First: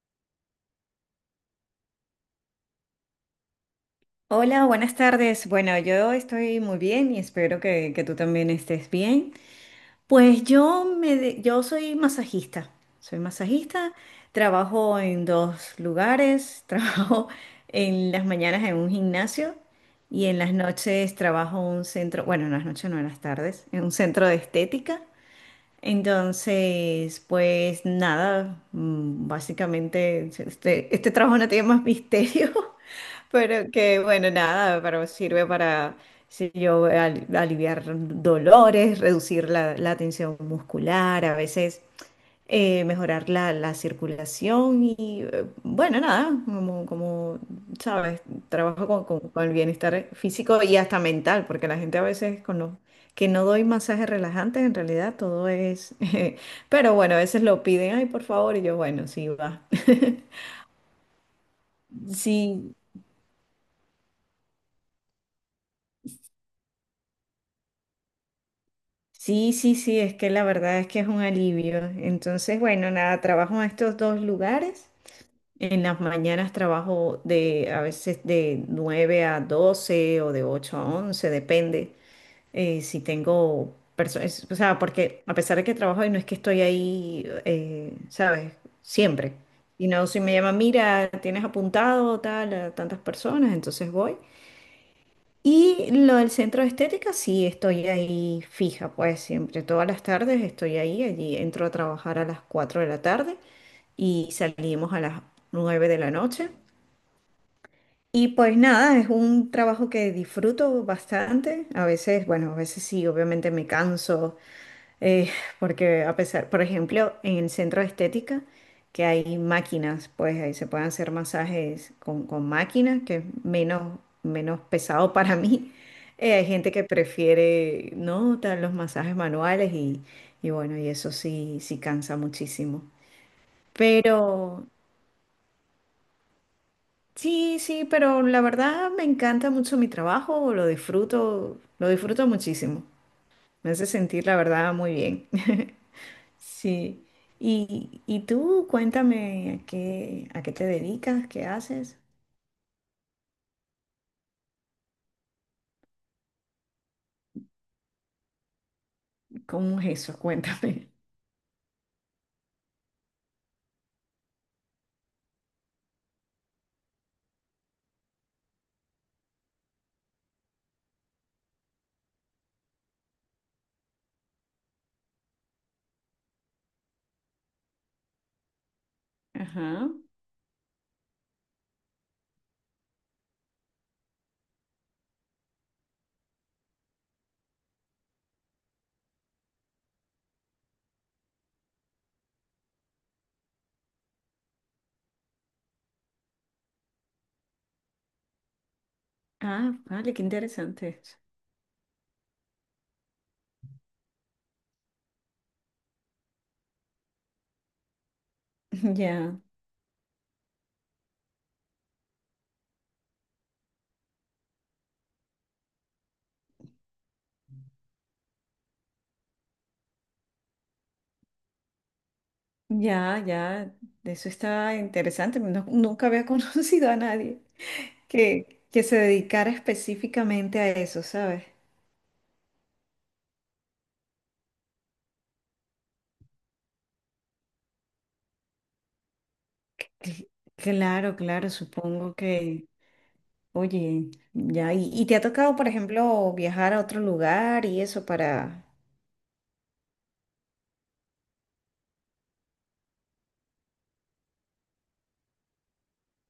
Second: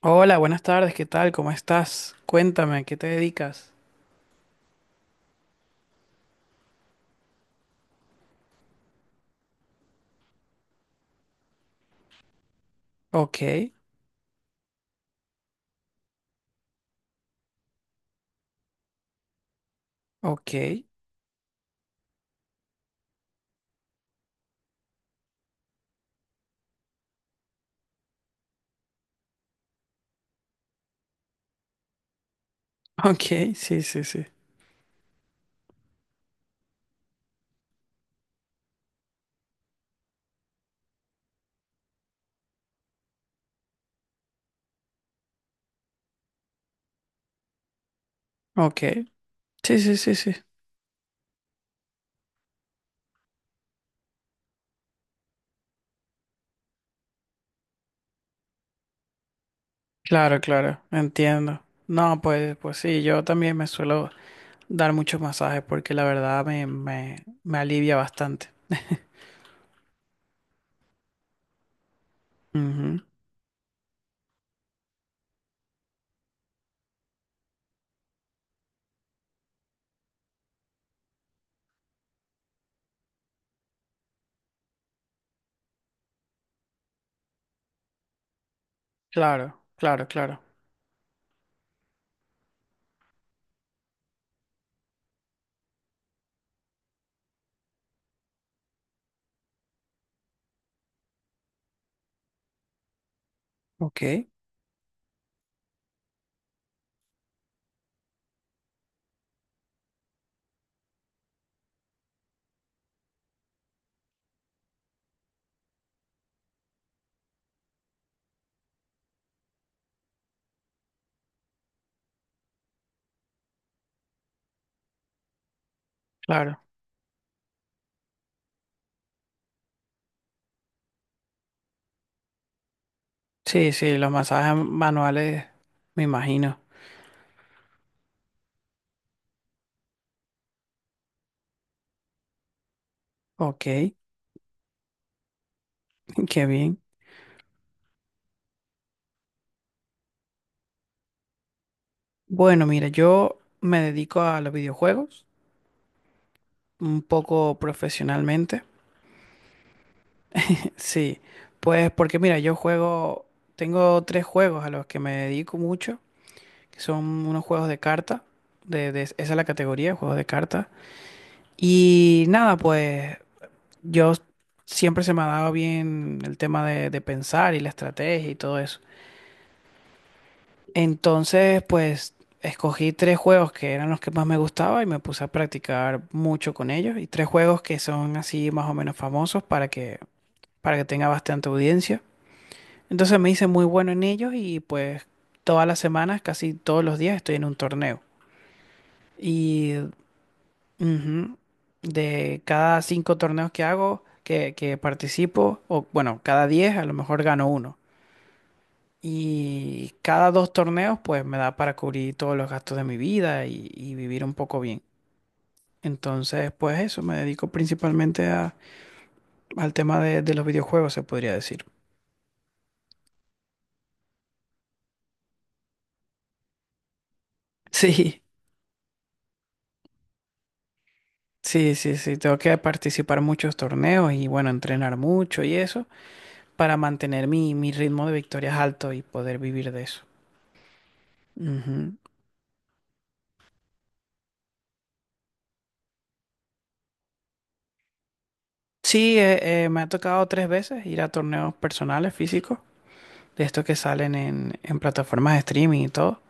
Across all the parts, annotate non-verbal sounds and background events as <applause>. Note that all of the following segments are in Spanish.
Hola, buenas tardes, ¿qué tal? ¿Cómo estás? Cuéntame, ¿a qué te dedicas? Hola, buenas tardes. Bueno, yo estoy muy bien y espero que tú también estés bien. Pues yo soy masajista. Soy Ok, masajista, trabajo en dos lugares, <laughs> trabajo en las mañanas en un gimnasio y en las ok, noches trabajo en un centro, bueno, en las noches no, en las tardes, en un centro de estética. Entonces, pues nada, básicamente este trabajo no tiene más misterio. <laughs> <laughs> ok, Pero sí, que sí, sí, bueno, nada, pero sirve para, si yo, aliviar dolores, reducir la tensión muscular, a veces mejorar la circulación y bueno, nada, como sabes, ok, trabajo con el sí, sí, bienestar sí, sí, físico y hasta mental, porque la gente a veces con los que no doy masajes relajantes, en realidad todo es, <laughs> pero bueno, a veces lo piden, ay, por favor, y yo, bueno, sí, va. <laughs> claro, claro, entiendo. No, pues, Sí, pues sí, yo también me suelo dar muchos masajes porque la verdad me alivia bastante. sí, sí, sí, es que la verdad es que es un alivio. Entonces, bueno, Ujú, nada, trabajo en estos dos lugares. En las mañanas trabajo de a veces de 9 a 12 o de 8 a 11, depende si tengo personas, o sea, porque a pesar de que trabajo y no es que estoy ahí, ¿sabes? Siempre. claro, Y claro, no, si me claro, llaman, mira, tienes apuntado tal a tantas personas, entonces voy. Y lo del centro de estética, sí, estoy ahí fija, pues siempre, todas las tardes estoy ahí, allí entro a trabajar a las 4 de la tarde ok, y salimos a las 9 de la noche. Y pues nada, es un trabajo que disfruto bastante. A veces, bueno, a veces sí, obviamente me canso, eh, porque a pesar, por ejemplo, en el centro de estética, que hay máquinas, pues ahí se pueden hacer masajes con máquinas, que es menos, menos pesado para mí. Hay claro, gente que prefiere, ¿no? Tal, los masajes manuales y bueno, y eso sí, sí cansa muchísimo. sí, sí, los masajes Pero manuales, me imagino, sí, sí, pero la verdad me encanta mucho mi trabajo, lo disfruto muchísimo. ok, Me hace sentir la verdad muy bien. <laughs> <laughs> qué bien. Sí. Y tú, cuéntame a qué te dedicas, qué haces, Bueno, mira, yo me dedico a los videojuegos, un poco profesionalmente. cómo es eso. <laughs> <laughs> Cuéntame. Sí, pues porque mira, yo juego, tengo tres juegos a los que me dedico mucho, que son unos juegos de carta, esa es la categoría, juegos de carta. Y nada, pues yo siempre se me ha dado bien el tema de pensar y la estrategia y todo eso. Ajá. Entonces, pues escogí tres juegos que eran los que más me gustaba y me puse a practicar mucho con ellos. Y tres juegos que son así más o menos famosos para que tenga bastante audiencia. Entonces me hice muy bueno en ellos y pues todas las semanas, casi todos los días estoy en un torneo. Ah, Y vale, qué interesante. ujú, de cada cinco torneos que hago, que participo, o bueno, cada diez a lo mejor gano uno. <laughs> Ya, Y cada dos torneos pues me da para cubrir todos los gastos de mi vida y vivir un poco bien. Entonces pues eso, me dedico principalmente al tema de los videojuegos, se podría decir. ya, ya. Eso está interesante. Nunca había <laughs> conocido a nadie <laughs> Sí. que se dedicara específicamente a eso, ¿sabes? Sí, sí, sí, tengo que participar en muchos torneos y bueno, entrenar mucho y eso para mantener mi, mi ritmo de victorias alto y poder vivir de eso. Cl- Claro, claro, Ujú. supongo que, oye, ya, y te ha tocado, por ejemplo, viajar a otro lugar y eso para. Sí, me ha tocado tres veces ir a torneos personales físicos, de estos que salen en plataformas de streaming y todo.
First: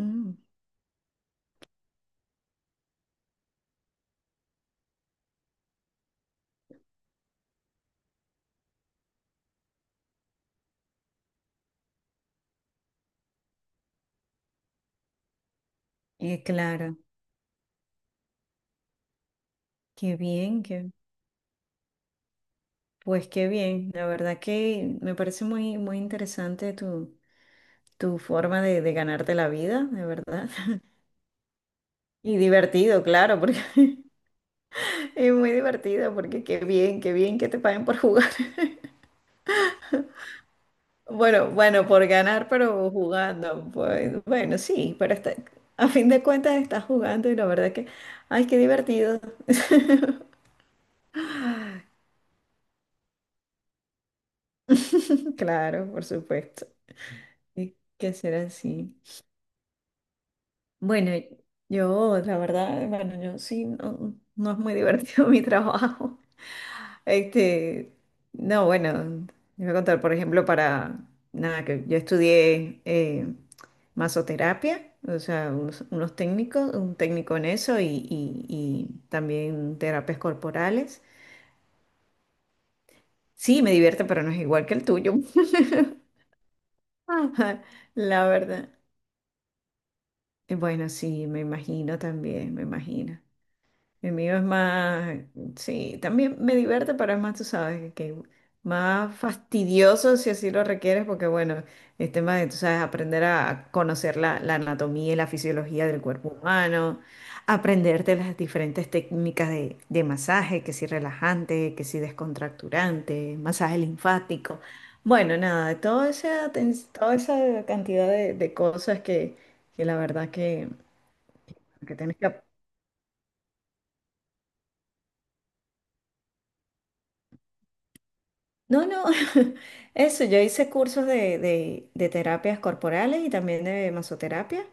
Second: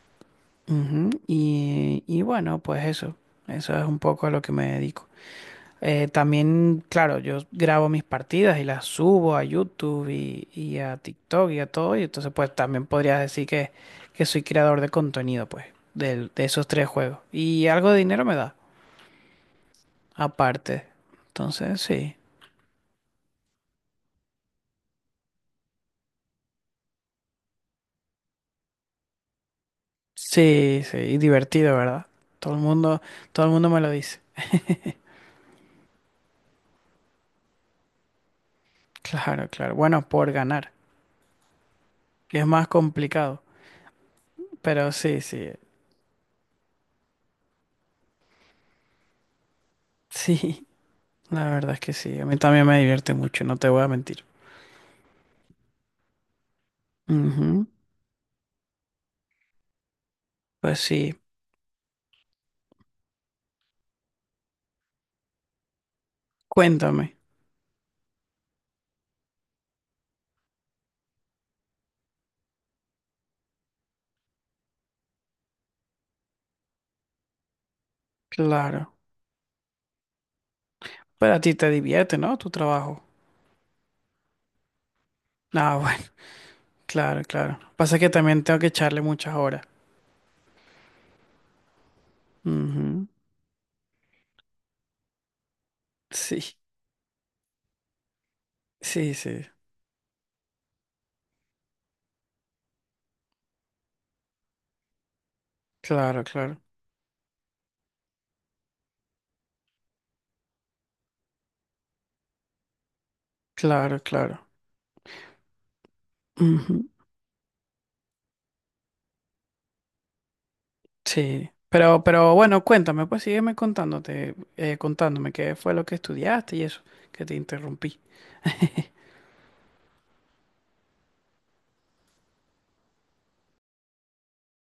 Mm, Ujú. Y bueno, pues eso es un poco a lo que me dedico. También, claro, yo grabo mis partidas y las subo a YouTube y a TikTok y a todo, y entonces pues también podrías decir que soy creador de contenido, pues, de, esos tres claro, juegos. Y algo de dinero me da, qué bien, aparte. Entonces, sí, pues qué bien, la verdad que me parece muy, muy interesante tu forma de ganarte la vida, de verdad. sí, <laughs> sí, y divertido, ¿verdad? Y Todo el mundo, divertido, claro, todo el porque mundo me lo <laughs> dice. es muy divertido, porque qué bien que te paguen por jugar. Claro, claro. Bueno, por ganar, Bueno, bueno, por que es ganar, más pero complicado, jugando, pues bueno, pero sí, pero sí, está, sí, a fin de cuentas estás jugando y la verdad que, ay, qué divertido. <laughs> sí, <laughs> la verdad es que sí, a mí también me divierte mucho, no te voy a mentir. Claro, por supuesto, Ujú. y que ser así. Pues Bueno, sí. yo, la verdad, bueno, yo sí, no, no es muy divertido <laughs> mi trabajo. Cuéntame, Este, no, bueno, les voy a contar, por ejemplo, para, nada, que yo estudié masoterapia, o sea, unos técnicos, un técnico en eso y claro. también terapias corporales. Pero a ti te divierte, ¿no? Tu trabajo. Sí, me divierte, pero no es igual que el tuyo. Ah, <laughs> bueno, claro, claro. <laughs> Pasa que La también tengo que verdad. echarle muchas horas. Y bueno, sí, me imagino también, me Ujú. imagino. El mío es más, sí, también me Sí, divierte, pero es más, tú sabes, que sí, más sí. fastidioso si así lo requieres, porque bueno, el tema de, tú sabes, aprender a conocer la anatomía y la fisiología del Claro, cuerpo claro. humano, aprenderte las diferentes técnicas de masaje, que si relajante, que si descontracturante, masaje Claro, claro. linfático. Bueno, nada, toda esa, ten- Ujú. toda esa cantidad de cosas que la verdad que, Sí. que tienes que Pero aprender. bueno, cuéntame, pues sígueme contándote, contándome qué fue lo que estudiaste y eso, que te interrumpí. No, no, <laughs> eso, yo hice cursos de terapias corporales y también de masoterapia.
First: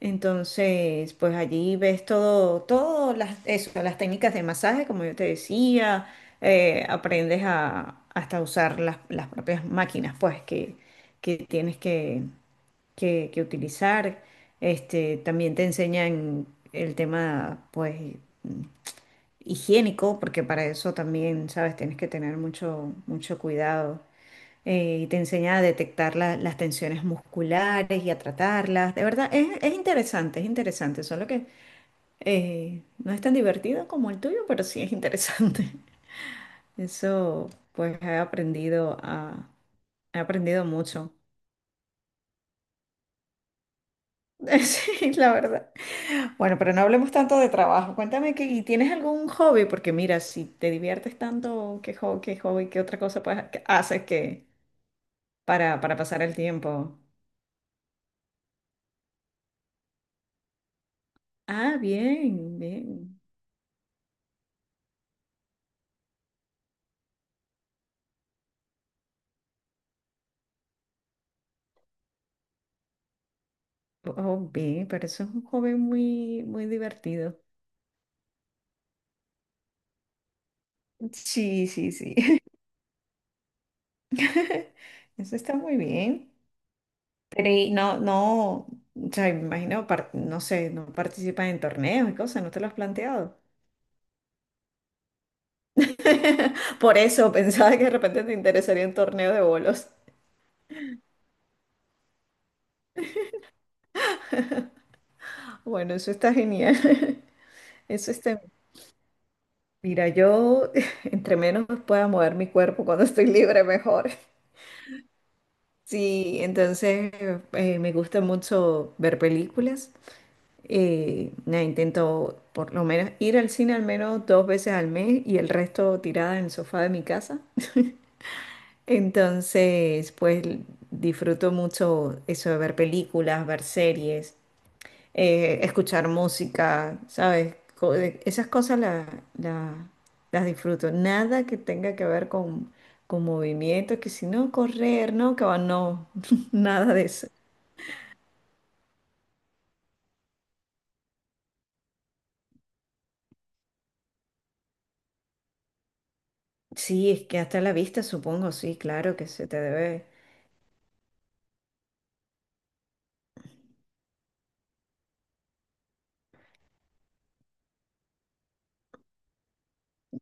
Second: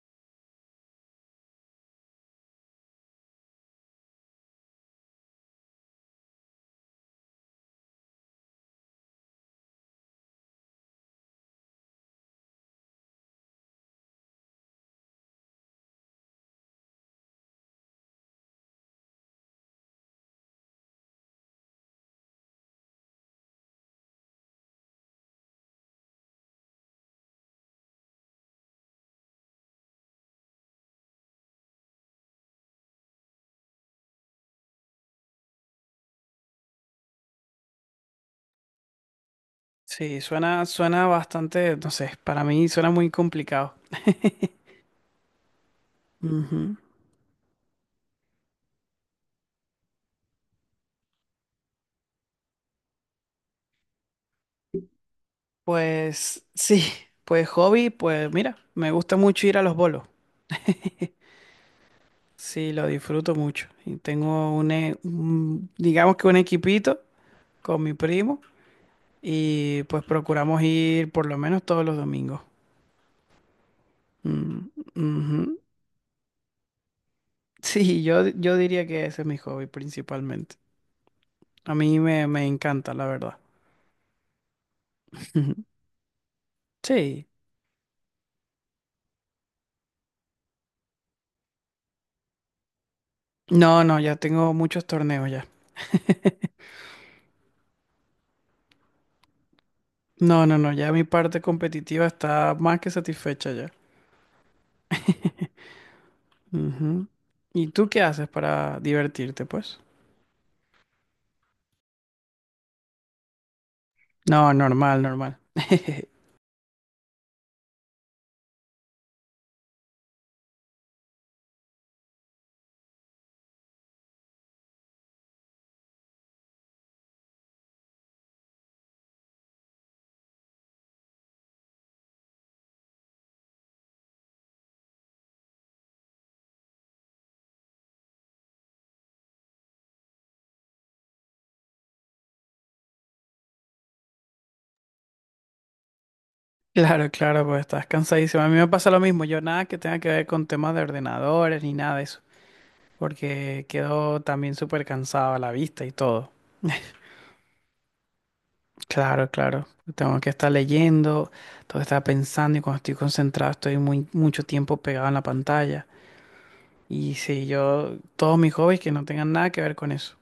Entonces, pues allí ves todo las, eso, las técnicas de masaje, como yo te decía, aprendes a hasta usar las propias máquinas, pues, que tienes que utilizar. Este, también te enseñan el tema, pues, higiénico, porque para eso también, sabes, tienes que tener mucho, mucho cuidado. Y te enseña a detectar las tensiones musculares y a tratarlas. De verdad, es interesante, es interesante, solo que no es tan divertido como el tuyo, pero sí es interesante. <laughs> Eso, pues he aprendido a, he Sí, suena, aprendido suena mucho. bastante, no sé, para mí suena muy complicado. <laughs> Sí, la verdad. Bueno, pero Ujú. no hablemos tanto de trabajo. Cuéntame, que ¿y tienes algún hobby? Porque mira, si te diviertes tanto, ¿qué hobby, qué otra cosa, pues, que haces para pasar el Pues sí, tiempo? pues hobby, pues mira, me gusta mucho ir a los bolos. Ah, bien, Sí, lo bien. disfruto mucho. Y tengo un, digamos que un equipito con mi primo y pues procuramos ir por lo menos todos los domingos. Oh, Mm, bien, pero eso es ujú. un <laughs> hobby muy, muy divertido. Sí, yo diría que ese es mi hobby principalmente. Sí, A sí, mí sí. me encanta, la verdad. <laughs> Eso está muy <laughs> bien. Sí. Pero y no, no, o sea, imagino, no sé, no participas en torneos y cosas, ¿no te lo has planteado? No, no, ya tengo muchos torneos ya. Por eso pensaba que de repente te interesaría un torneo de bolos. No, no, no, ya mi parte competitiva está más que satisfecha ya. <laughs> Bueno, eso está genial. Ujú. <laughs> ¿Y tú qué Eso haces está. para divertirte, pues? Mira, yo <laughs> entre menos pueda mover mi cuerpo cuando estoy libre, mejor. No, normal, normal. <laughs> Sí, entonces me gusta mucho ver películas. Nada, intento por lo menos ir al cine al menos dos veces al mes y el resto tirada en el sofá de mi casa. <laughs> Entonces, pues disfruto mucho eso de ver películas, ver series. Escuchar música, ¿sabes? Esas cosas las disfruto. Nada que tenga que ver con movimientos, que si no, correr, no, que va, no, <laughs> nada de Claro, eso. claro, pues estás cansadísimo. A mí me pasa lo mismo. Yo nada que tenga que ver con temas de ordenadores ni nada de eso, porque quedo también súper cansado a la vista y todo. Sí, es que hasta la vista, supongo, sí, claro que Claro, se te claro. debe. Tengo que estar leyendo, tengo que estar pensando y cuando estoy concentrado estoy muy mucho tiempo pegado en la pantalla. Y sí, yo todos mis hobbies que no tengan nada que ver con eso.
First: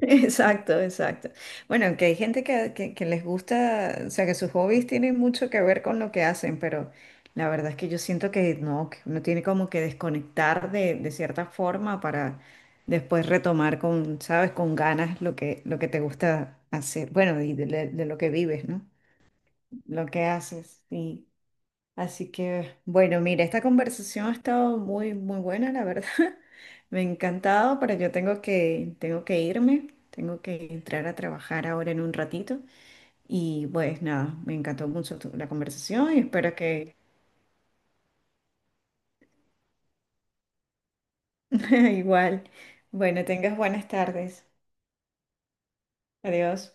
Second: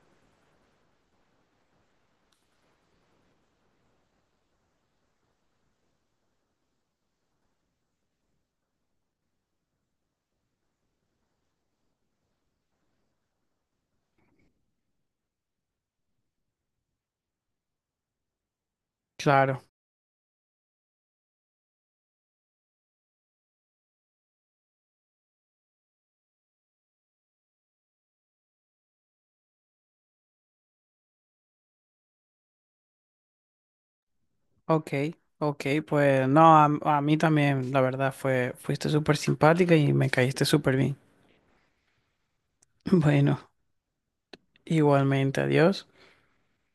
Exacto, exacto. Bueno, aunque hay gente que les gusta, o sea, que sus hobbies tienen mucho que ver con lo que hacen, pero la verdad es que yo siento que no, que uno tiene como que desconectar de cierta forma para después retomar con, sabes, con ganas lo que te gusta hacer, bueno, y de lo que vives, ¿no? Claro. Lo que haces, sí. Así que, bueno, mira, esta conversación ha estado muy, muy buena, la verdad. <laughs> Me ha encantado, pero yo tengo que irme, tengo que entrar a trabajar ahora en un ratito. Y pues nada, me encantó Ok, mucho la ok, conversación y pues espero no, que a mí también la verdad fue fuiste súper simpática y me caíste súper bien. <laughs> igual, <clears throat> <laughs> bueno, Bueno, tengas buenas tardes. igualmente, adiós. Adiós.